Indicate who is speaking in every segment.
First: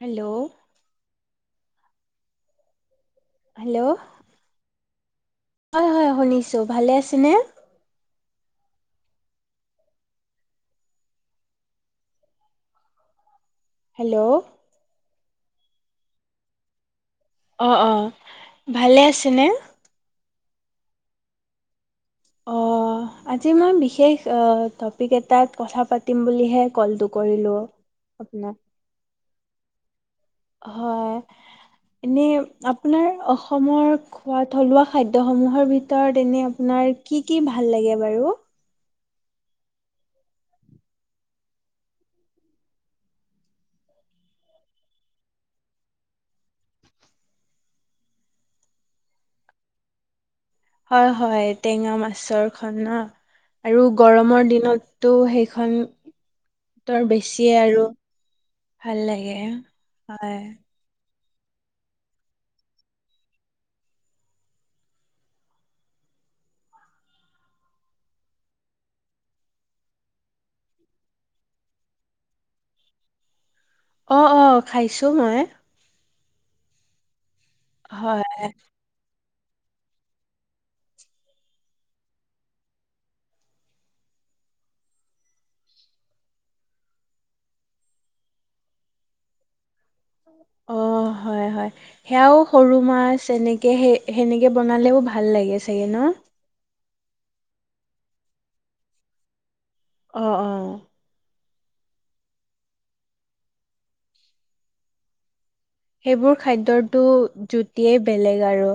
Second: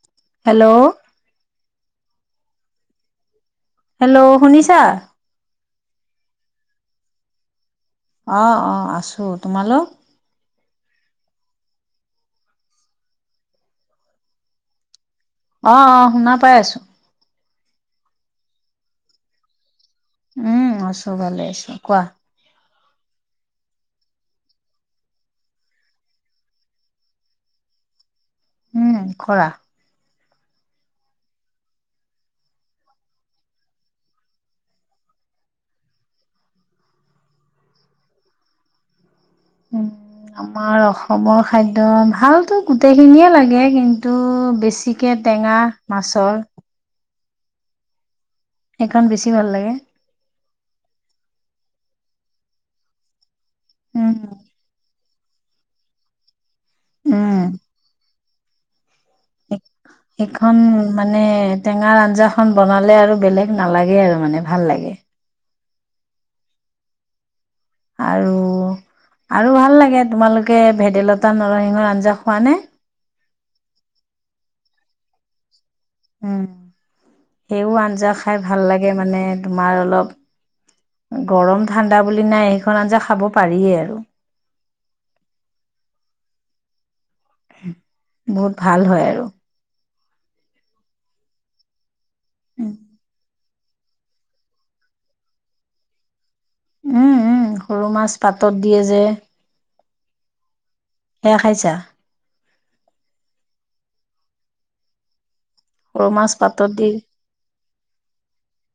Speaker 1: Hello hello
Speaker 2: hello শুনিছা?
Speaker 1: হয় হয় শুনিছো ভালে আছেনে?
Speaker 2: আহ অ আছো তোমালোক?
Speaker 1: হেল্লো'
Speaker 2: অ অ শুনা পাই আছো?
Speaker 1: অ অ ভালে আছে নে।
Speaker 2: উম আছো ভালে আছো কোৱা?
Speaker 1: অ আজি মই বিশেষ টপিক এটাত কথা পাতিম বুলিহে কলটো কৰিলোঁ? আপোনাক?
Speaker 2: উম কৰা
Speaker 1: হয় এনে আপোনাৰ অসমৰ খোৱা থলুৱা খাদ্যসমূহৰ ভিতৰত এনে আপোনাৰ কি কি ভাল লাগে বাৰু?
Speaker 2: উ আমাৰ অসমৰ খাদ্য ভালতো গোটেইখিনিয়ে লাগে কিন্তু বেছিকে টেঙা মাছৰ। সেইখন বেছি ভাল লাগে?
Speaker 1: হয় হয় টেঙা মাছৰ খন ন। আৰু
Speaker 2: উম।
Speaker 1: গৰমৰ দিনত? ত' সেইখন। তৰ
Speaker 2: উম।
Speaker 1: বেছি আৰু। ভাল লাগে হয়।
Speaker 2: সেইখন মানে টেঙাৰ আঞ্জা খ বনালে আৰু বেলেগ নালাগে আৰু মানে ভাল লাগে? আৰু আৰু ভাল লাগে তোমালোকে ভেদাইলতা নৰসিংহৰ আঞ্জা খোৱা নে।
Speaker 1: অঁ অঁ খাইছো মই।
Speaker 2: উম সেইও আঞ্জা
Speaker 1: হয়
Speaker 2: খাই ভাল লাগে মানে? তোমাৰ অলপ গৰম ঠাণ্ডা বুলি নাই সেইখন আঞ্জা খাব পাৰিয়েই আৰু। বহুত ভাল হয় আৰু।
Speaker 1: অঁ হয় হয়। সেয়াও সৰু মাছ এনেকৈ? তাকে সেই সেনেকে বনালেও ভাল লাগে চাগে ন।
Speaker 2: উম উম সৰু মাছ পাতত দিয়ে যে।
Speaker 1: অঁ অঁ
Speaker 2: সেয়া খাইছা? সৰু মাছ
Speaker 1: সেইবোৰ
Speaker 2: পাতত দি
Speaker 1: খাদ্যতটো জুতিয়েই বেলেগ? আৰু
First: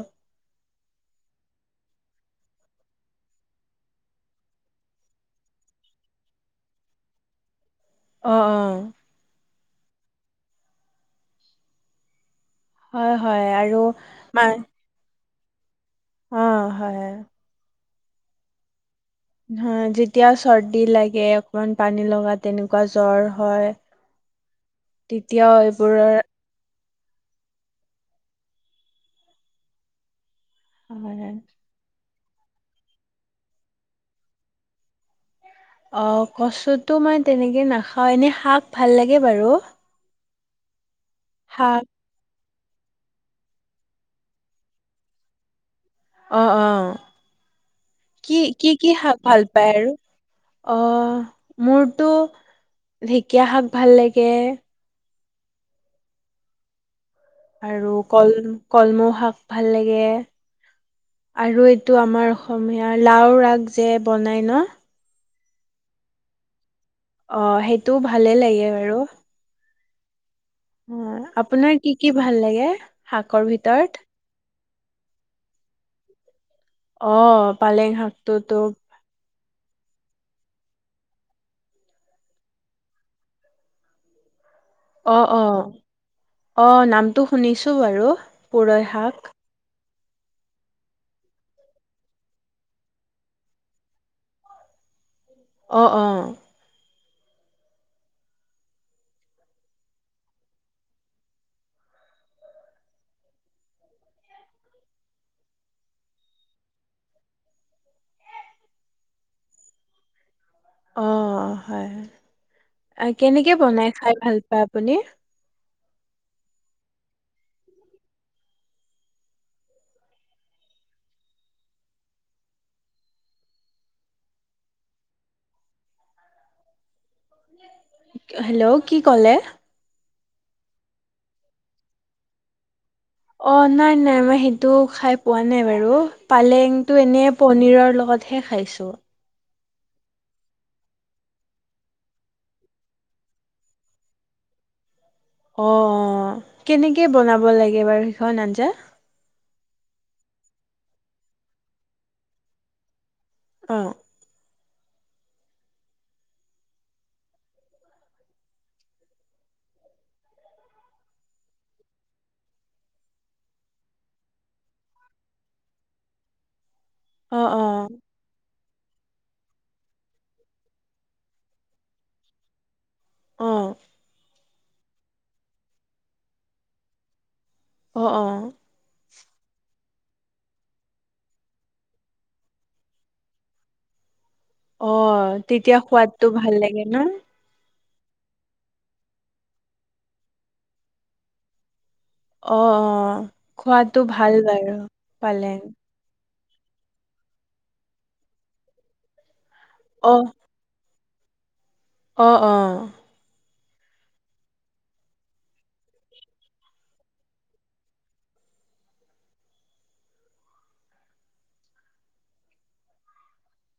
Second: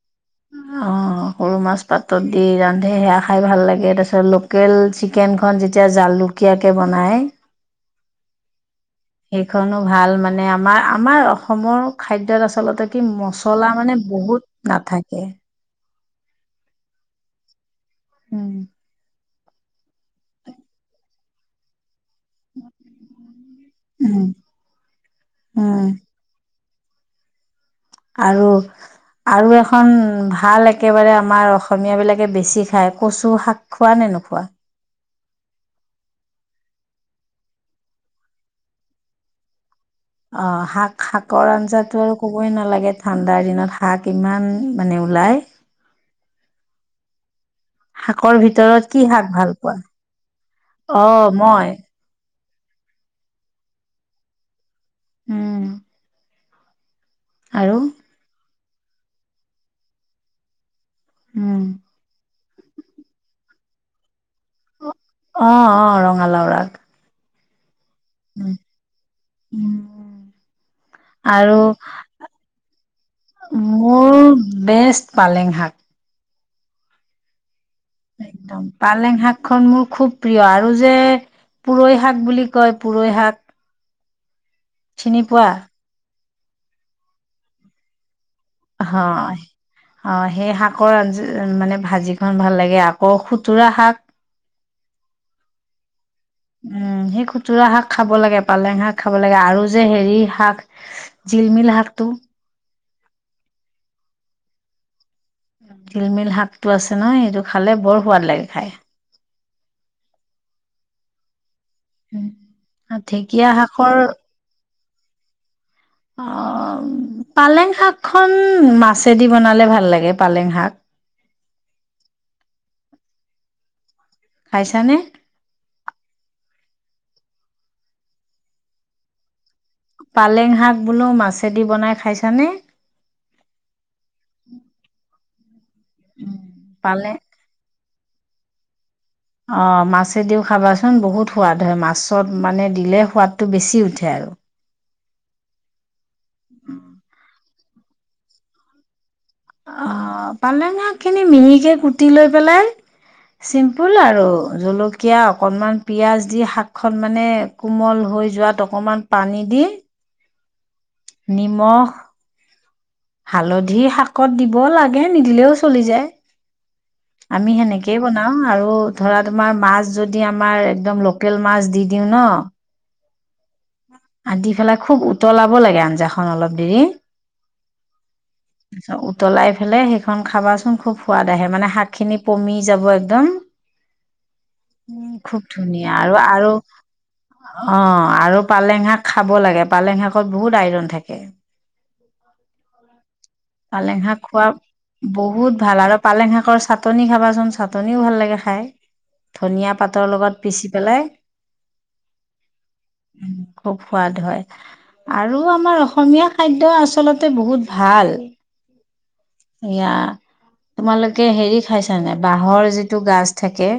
Speaker 2: অঁ সৰু মাছ পাতত দি ৰান্ধে সেয়া খাই ভাল লাগে তাৰপিছত লোকেল চিকেনখন যেতিয়া জালুকীয়াকে বনায়?
Speaker 1: অঁ অঁ
Speaker 2: খনো ভাল মানে আ আমাৰ অসমৰ খাদ্য? আচলতে কি
Speaker 1: হয়, হয়
Speaker 2: মচলা
Speaker 1: আৰু
Speaker 2: মানে
Speaker 1: মা
Speaker 2: বহুত নাথাকে?
Speaker 1: অ অঁহয়।
Speaker 2: উম
Speaker 1: হ যেতিয়া চৰ্দি লাগে অকমান পানী লগ। বা তেনেকুৱা জ্বৰ হয়,
Speaker 2: উম
Speaker 1: তেতিয়াও
Speaker 2: উম
Speaker 1: এইবোৰৰ।
Speaker 2: আৰু আৰু এখন। ভাল, একেবাৰে
Speaker 1: হয়।
Speaker 2: আমাৰ অসমীয়া বিলাক। বেছি খাই, কচু শাক খোৱা নে নোখোৱা?
Speaker 1: অঁ কচুটো মই তেনেকে নাখাও এনে, শাক ভাল লাগে বাৰু।
Speaker 2: অঁ, শাক। শাকৰ
Speaker 1: শাক
Speaker 2: আঞ্জাতটো আৰু। কইবই নালাগে ঠাণ্ডাৰ দিনত, শাক ইমান মানে ওলায়।
Speaker 1: অঁ অঁ কি কি কি শাক ভাল পায় আৰু? অঁ মোৰটো। ঢেকীয়া শাক ভাল লাগে।
Speaker 2: উম।
Speaker 1: আৰু কল। কলমৌ শাক ভাল লাগে।
Speaker 2: উম
Speaker 1: আৰু এইটো আমাৰ। অসমীয়া লাও আগ, যে বনাই। ন।
Speaker 2: অঁ অঁ ৰঙালাও আক।
Speaker 1: অঁ, সেইটো টো, ভালে লাগে বাৰু।
Speaker 2: উম
Speaker 1: অ,
Speaker 2: আৰু
Speaker 1: আপোনাৰ কি কি ভাল লাগে শাকৰ ভিতৰত।
Speaker 2: মোৰ বেষ্ট, পালেং শাক।
Speaker 1: অঁ। পালেং, হাকত তো।
Speaker 2: শাক খন মোৰ খুব প্ৰিয়, আৰু যে পুৰৈ শাক বুলি কয় পুৰৈ শাক।
Speaker 1: অ
Speaker 2: চিনি
Speaker 1: অ।
Speaker 2: পোৱা
Speaker 1: অ, নামটো শুনিছো বাৰু। পুৰৈ
Speaker 2: অঁ
Speaker 1: শাক।
Speaker 2: অ সেই শাকৰ আঞ্জ মানে ভাজিখন ভাল লাগে, আকৌ খুতুৰা শাক।
Speaker 1: অ অ।
Speaker 2: উম সেই খুতুৰা শাক খাব লাগে পালেং শাক খাব লাগে আৰু যে হেৰি শাক জিলমিল শাকটো। তিলমিল শাকটো আছে ন, এইটো খালে বৰ সোৱাদ লাগে খাই।
Speaker 1: অ, হয় হয়
Speaker 2: ঢেকীয়া
Speaker 1: কেনেকে বনাই
Speaker 2: শাকৰ
Speaker 1: খাই ভাল পোৱা? আপুনি?
Speaker 2: আহ, পালেং শাক খন মাছেদি বনালে ভাল লাগে পালেং শাক। খাইছানে?
Speaker 1: হেল্ল' কি কলে?
Speaker 2: পালেং শাক বোলো মাছেদি বনাই খাইছানে?
Speaker 1: অ নাই নাই মই সেইটো খাই পোৱা বাৰু পালেংটো
Speaker 2: পালে
Speaker 1: এনে পনিৰৰ লগত ঘৰত হেখাইছোঁ
Speaker 2: অঁ মাছেদিও খাবাচোন বহুত সোৱাদ হয় মাছত মানে দিলে সোৱাদটো বেছি উঠে আৰু
Speaker 1: অ কেনেকে বনাব লাগে বাৰু সিখন আঞ্জা
Speaker 2: অ পালেং শাক খিনি মিহিকে কুটি লৈ পেলাই
Speaker 1: অ
Speaker 2: চিম্পুল আৰু জলকীয়া একয়া অকনমান পিয়াজ দি শাক খন মানে কোমল হৈ যোৱাত অকণমান পানী দি নিমখ হালধি শাকত দিব লাগে নিদিলেও চলি যায়।
Speaker 1: অ
Speaker 2: আমি
Speaker 1: অ
Speaker 2: সেনেকেই বনাও আৰু ধৰা তোমাৰ মাছ যদি আমাৰ একদম লোকেল মাছ দি দিওঁ ন
Speaker 1: অ
Speaker 2: অ দি পেলাই খুব উতলাব লাগে আঞ্জাখন অলপ দেৰি
Speaker 1: অঁ অঁ
Speaker 2: উতলাই ফেলাই সেইখন খন খাবাচোন খুব সোৱাদ আহে মানে শাক খিনি পমি যাব একদম
Speaker 1: অ
Speaker 2: উ খুব
Speaker 1: তেতিয়া
Speaker 2: ধুনীয়া আৰু
Speaker 1: সোৱাদটো
Speaker 2: আৰু
Speaker 1: ভাল লাগে ন
Speaker 2: অ আৰু পালেং শাক খাব লাগে পালেং শাকত বহুত আইৰন থাকে।
Speaker 1: অ', - অ',
Speaker 2: পালেং
Speaker 1: খোৱাটো
Speaker 2: শাক
Speaker 1: ভাল
Speaker 2: খোৱা
Speaker 1: বাৰু
Speaker 2: বহুত
Speaker 1: পালেং
Speaker 2: ভাল, আৰু পালেং শাক, চাটনি খাবাচোন চাটনিও ভাল লাগে খাই। ধুনিয়া পাতৰ লগত পিচি পেলাই,
Speaker 1: অ'-অ'।
Speaker 2: খুব সোৱাদ হয় আৰু আমাৰ অসমীয়া খাদ্য আচলতে বহুত ভাল। এয়া তোমালোকে হেৰি খাইছানে বাঁহৰ যিটো গাজ থাকে।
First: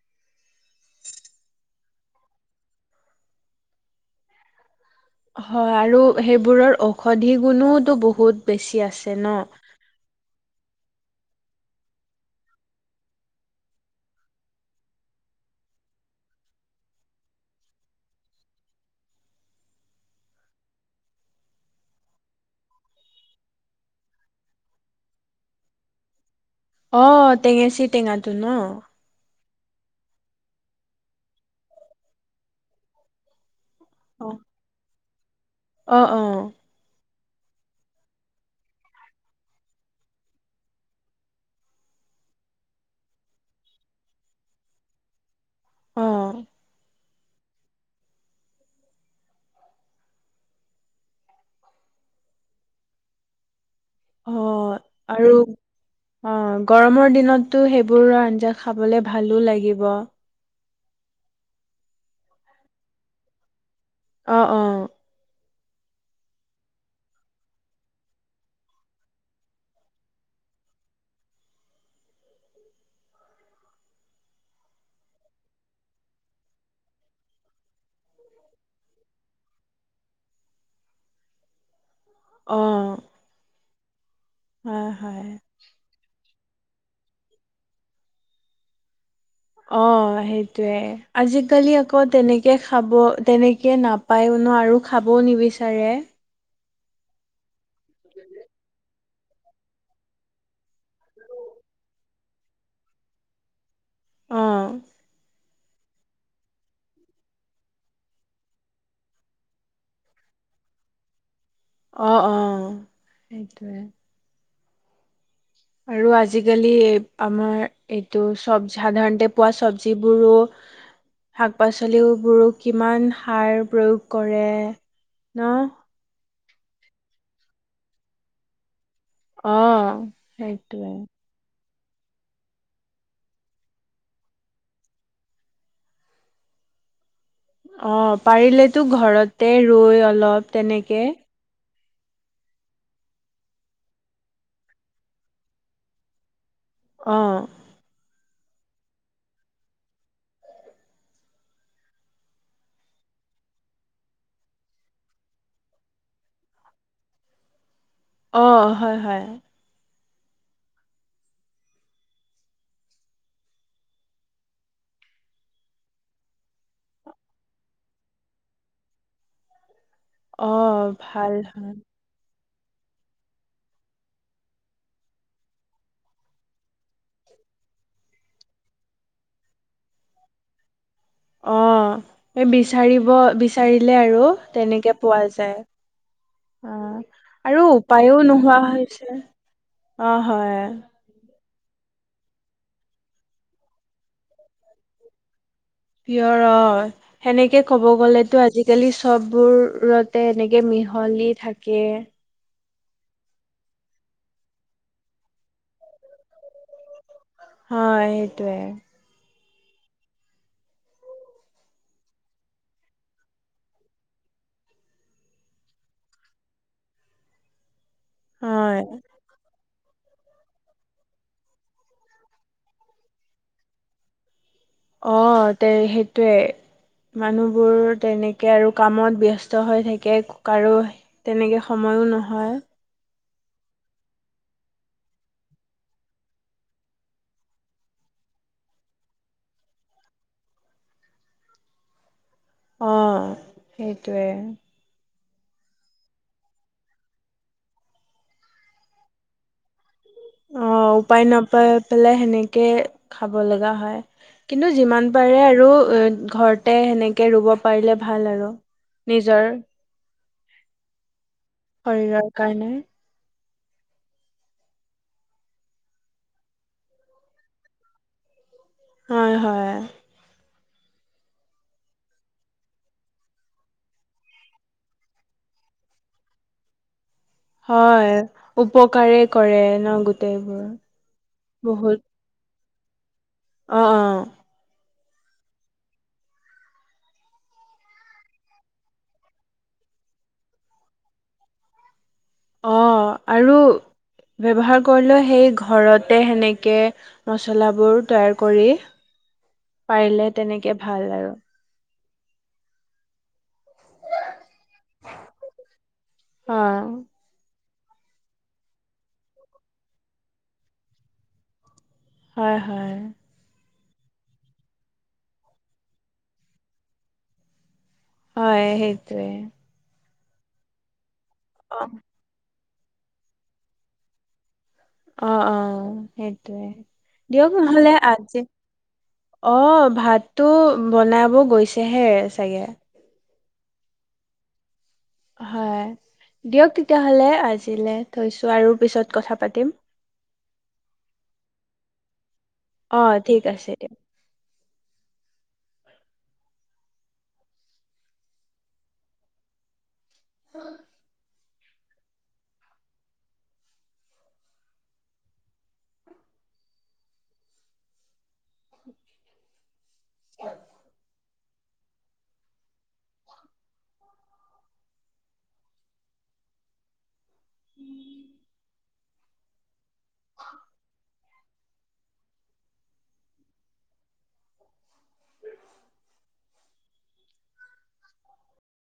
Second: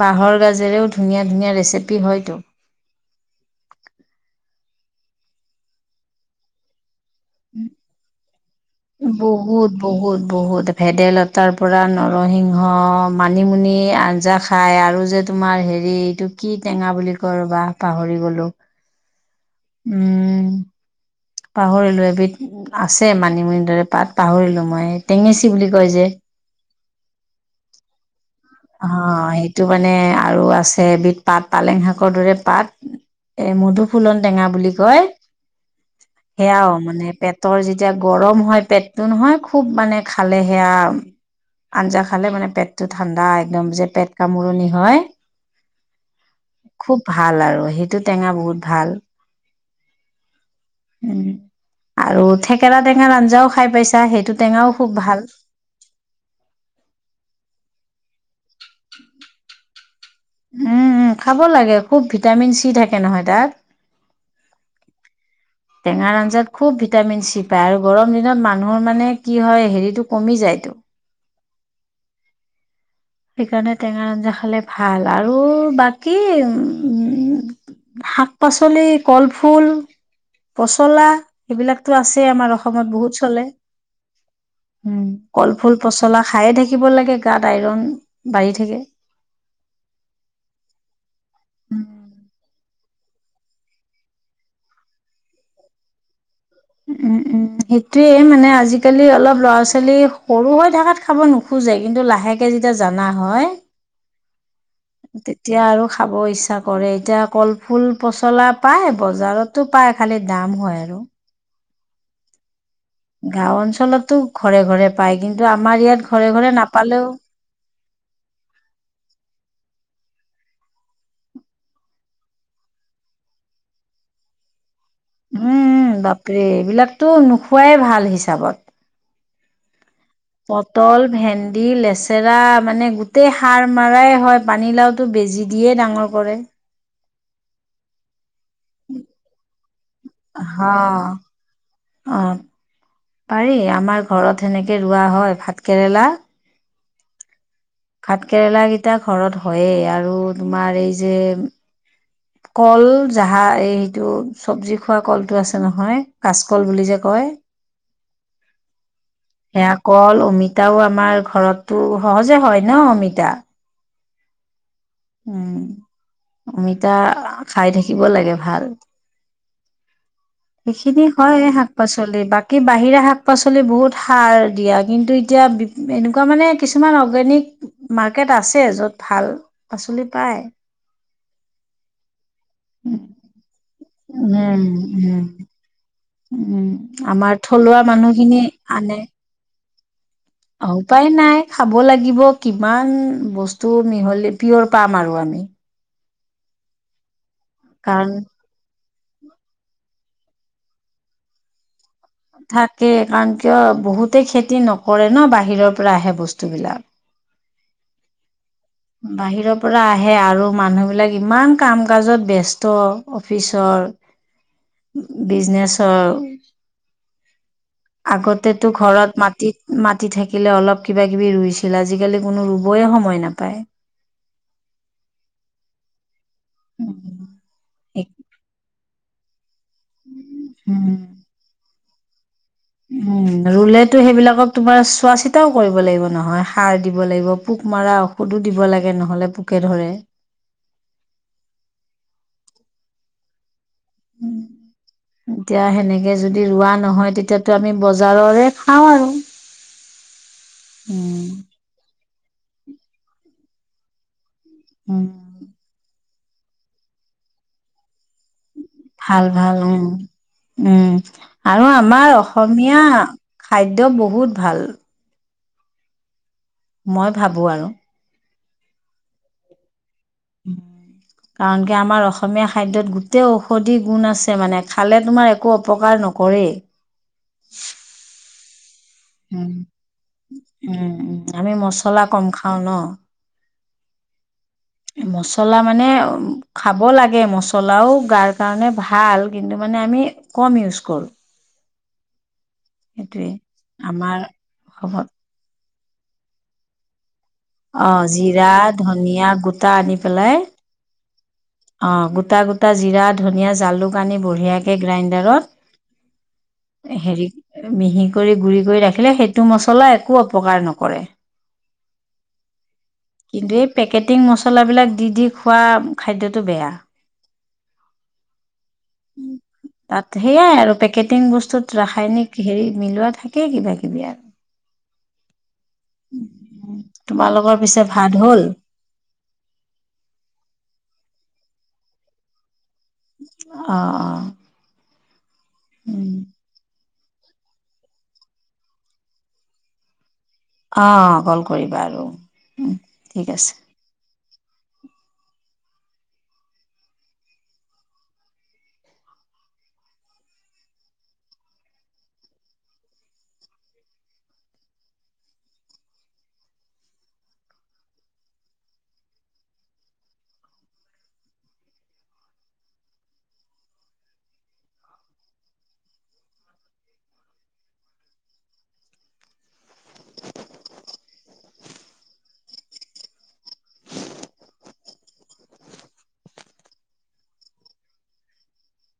Speaker 2: বাঁহৰ গাজেৰেও ধুনীয়া ধুনীয়া ৰেচিপি হয়তো।
Speaker 1: হয় আৰু সেইবোৰৰ অ'। ঔষধি গুণো ওতো বহুত বেছি আছে ন।
Speaker 2: বহুত বহুত বহুত ভেদাইলতাৰ পৰা নৰসিংহ, মানিমুনি আঞ্জা খাই আৰু যে তোমাৰ হেৰি এইটো কি টেঙা বুলি কয় ৰবা পাহৰি গলো। উম। পাহৰিলো এবিধ আছে মানিমুনি দৰে পাত পাহৰিলো মই টেঙেচি বুলি কয় যে।
Speaker 1: অ' টেঙেচি টেঙা।
Speaker 2: অ' এই। টো মানে আৰু আছে এবিধ পাত, পালেং শাকৰ দৰে পাত এ মোৰটো। ফুলন
Speaker 1: অ
Speaker 2: টেঙা বুলি কয়।
Speaker 1: অ অ
Speaker 2: সেয়াও মানে পেট। তৰ যেতিয়া গৰম হয় পেটতটো নহয়, খুব মানে খালে সেয়া, আঞ্জা খালে মানে পেটটো ঠাণ্ডা একদম যে পেট কামোৰণি হয়।
Speaker 1: অ
Speaker 2: খুব। ভাল আৰু সেইটো টেঙা বহুত ভাল। উম আৰু থেকেৰা টেঙাৰ আঞ্জাও খাই পাইছে
Speaker 1: অ' আৰু অ' গৰমৰ দিনতো সে। ঘৰুৱা আঞ্জা - খাবলৈ ভালো লাগিব।
Speaker 2: উম উ খাব লাগে খুব ভিটামিন চি থাকে নহয় তাত।
Speaker 1: অ', - অ',
Speaker 2: টেঙাৰ আঞ্জাত খুব ভিটামিন চি পায় আৰু গৰম দিনত মানুহৰ মানে কি হয় হেৰিটো কমি যায় তো। সেইকাৰণে টেঙা আঞ্জা খালে ভাল আৰু বাকী উ- উ শাক-পাচলি, কলফুল, পচলা এইবিলাক। তো আছেই আমাৰ
Speaker 1: অ
Speaker 2: অসমত বহুত চলে।
Speaker 1: হয়
Speaker 2: উম
Speaker 1: হয়
Speaker 2: কলফুল, পচলা। খায়ে থাকিব লাগে গাত আইৰণ - বাঢ়ি থাকে।
Speaker 1: অ সেইটোৱে আজিকালি আকৌ তেনেকে। খাব তেনেকে নাপায়নো আৰু খাবও নিবিচাৰে,
Speaker 2: উম', - উম ', সেই সেইটোৱে মানে আজিকালি অলপ, ল'ৰা-ছোৱালী সৰু হৈ থাকাত খাব নোখোজে কিন্তু লাহেকে যেতিয়া জানা হয়
Speaker 1: অ
Speaker 2: তেতিয়া আৰু, খাব ইচ্ছা কৰে, এতিয়া কলফুল পচলা পায়। বজাৰতো পায় খালি দাম হয়, আৰু
Speaker 1: অ', - অ',
Speaker 2: গাঁও
Speaker 1: সেইটোৱে
Speaker 2: অঞ্চলতো, ঘৰে-ঘৰে পায়। কিন্তু আমাৰ ইয়াত
Speaker 1: আৰু
Speaker 2: ঘৰে ঘৰে
Speaker 1: আজিকালি
Speaker 2: নাপালেও
Speaker 1: আমাৰ এইটো চবজ সাধাৰণতে পোৱা চবজ, যিবোৰো শাক-পাচলিবোৰো কিমান সাৰ প্ৰয়োগ কৰে। ন
Speaker 2: উম', - উম ', বাপ ৰে এইবিলাকতো নোখোৱাই ভাল হিচাপত,
Speaker 1: অ', সেইটোৱে
Speaker 2: পটল, ভেন্দী দি, লেচেৰা মানে গোটেই সাৰ মাৰায় হয়। পানীলাওটো বেজি দিয়ে ডাঙৰ কৰে।
Speaker 1: অ', পাৰিলেতো ঘৰতে ৰুই অলপ
Speaker 2: হ।
Speaker 1: তেনেকে,
Speaker 2: অ', পাৰি আমাৰ ঘৰত সেনেকে ৰোৱা হয় ভাত- কেৰেলা
Speaker 1: অ',
Speaker 2: ভাত কেৰেলা কেইটা ঘৰত হয়েই আৰু তোমাৰ এই যে', - কল জাহা এই সেইটো চবজি খোৱা কলটো আছে নহয় কাচ কল বুলি যে কয়
Speaker 1: অ', হয়', - হয়',
Speaker 2: কল-অমিতাও আমাৰ ঘৰতটো সহজে হয় ন', অমিতা উম', অমিতা খাই থাকিব লাগে ভাল।
Speaker 1: অ',
Speaker 2: সেইখিনি
Speaker 1: ভাল
Speaker 2: হয় শাক-পাচলি বাক কি', বাহিৰা শাক-পাচলি বহুত সাৰ দিয়া। কিন্তু এতিয়া এনেকুৱা মানে কিছুমান অৰ্গেনিক মাৰ্কেট আছে, য'ত ভাল পাচলি পায়।
Speaker 1: অ', সেই বিচাৰিব-বিচাৰি লে আৰু
Speaker 2: উম
Speaker 1: তেনেকে
Speaker 2: উম
Speaker 1: পোৱা যায়,
Speaker 2: উম',
Speaker 1: অ',
Speaker 2: আমাৰ
Speaker 1: আৰু
Speaker 2: থলুৱা
Speaker 1: উপায়ো
Speaker 2: মানুহখিনি
Speaker 1: নোহোৱা
Speaker 2: আনে।
Speaker 1: হৈছে অ', হয়।
Speaker 2: অ উপায় নাই খাব লাগিব, কিমান বস্তু মিহলি পিয়ৰ পাম আৰু আমি।
Speaker 1: পিয়ৰ অ', সেনেকে ক'ব
Speaker 2: কাৰণ
Speaker 1: গ'লেতো আজিকালি, চববোৰতে, এনেকে মিহলি থাকে।
Speaker 2: থাকে। কাৰণ কিয় বহুতে খেতি নকৰে ন', বাহিৰৰ পৰা আহে বস্তুবিলাক।
Speaker 1: হয় সেইটোৱে
Speaker 2: বাহিৰত পৰা আহে আৰু মানুহবিলাক ইমান কাম কাজত ব্যস্ত অফিচৰ বিজনেচৰ আগতেতো
Speaker 1: হয়,
Speaker 2: ঘৰত মাটিত মাটি থাকিলে অলপ কিবা কিবি ৰুইছিলে আজিকালি কোনো ৰুবয়ে সময় নাপায়
Speaker 1: অ তে সেই সেইটোৱে মানুহবোৰ তেনেকে আৰু কামত ব্যস্ত ব্যস্ত হৈ থাকে কাৰো
Speaker 2: উম
Speaker 1: তেনেকে সময়ো নহয়
Speaker 2: উম ৰুলেতো সেইবিলাকক তোমাৰ চোৱা চিতাও কৰিব লাগিব নহয় সাৰ দিব লাগিব পোক মৰা ঔষধো দিব লাগে নহলে পোকে ধৰে
Speaker 1: অ সেইটোৱে
Speaker 2: এতিয়া সেনেকে যদি ৰোৱা নহয় তেতিয়াতো আমি বজাৰৰে খাও আৰু
Speaker 1: অ উপায়
Speaker 2: উম
Speaker 1: নাপাই পেলাই সেনেকে সেনেকে খাব লগা হয় কিন্তু
Speaker 2: উম
Speaker 1: যিমান পাৰে আৰু ঘৰতে সেনেকে ৰুব পাৰিলে ভাল আৰু
Speaker 2: ভাল
Speaker 1: নিজৰ
Speaker 2: ভাল উম উম আৰু আমাৰ
Speaker 1: শৰীৰৰ কাৰণে
Speaker 2: অসমীয়া। খাদ্য বহুত ভাল। মই ভাবোঁ আৰু।
Speaker 1: হয় হয়।
Speaker 2: কাৰণ কি আমাৰ অসমীয়া খাদ্যত গোটেই ঔষধি গুণ আছে মানে খালে তোমাৰ একো অপকাৰ নকৰেই।
Speaker 1: হয়। উপকাৰে
Speaker 2: উম
Speaker 1: কৰে ন গোটেইবোৰ
Speaker 2: উম উম আমি মচলা কম খাওঁ ন।
Speaker 1: অহ অ
Speaker 2: মচলা মানে খাব লাগে মছলাও গাৰ কাৰণে ভাল কিন্তু মানে আমি কম ইউজ কৰোঁ।
Speaker 1: অ
Speaker 2: সেইটোৱে
Speaker 1: আৰু
Speaker 2: আমাৰ
Speaker 1: ব্যৱহাৰ
Speaker 2: অসমত
Speaker 1: কৰিলে সেই। ঘৰতে সেনেকে।
Speaker 2: অ
Speaker 1: মচলাবোৰ তৈয়াৰ
Speaker 2: জিৰা
Speaker 1: কৰি
Speaker 2: ধনিয়া গোটা আনি
Speaker 1: পাৰিলে
Speaker 2: পেলাই
Speaker 1: তেনেকে ভাল আৰু।
Speaker 2: অ গোটা গোটা জিৰা ধনিয়া জাল জালুক আনি বঢ়িয়াকে গ্ৰাইণ্ডাৰত
Speaker 1: অ'
Speaker 2: হেৰি মিহি কৰি গুড়ি কৰি ৰাখিলে সেইটো মছলা একো অপকাৰ নকৰে।
Speaker 1: হয় হয়
Speaker 2: কিন্তু এই পেকেটিং মছলাবিলাক দি দি খোৱা খাদ্যত। টো বেয়া।
Speaker 1: হয় সেইটোৱে
Speaker 2: তাত সেইয়াই আৰু পেকেট। টিং বস্তুতো
Speaker 1: অ'
Speaker 2: ৰাসায়নিক হেৰি মিলোৱা থাকেই কিবা কিবি আৰু।
Speaker 1: অ অ সেইটোয়ে দিয়ক
Speaker 2: তোমালোকৰ পিছে
Speaker 1: নহ'লে
Speaker 2: ভাত
Speaker 1: আজি।
Speaker 2: হ'ল?
Speaker 1: অ ভাতটো বনাব গৈছেহে চাগে।
Speaker 2: অ অ উম
Speaker 1: তেতিয়া হ'লে আজিলে থৈছোঁ আৰু পিছত কথা পাতিম।
Speaker 2: অ কল কৰিবা আৰু ঠিক আছে।
Speaker 1: উ উ উম [inaudible]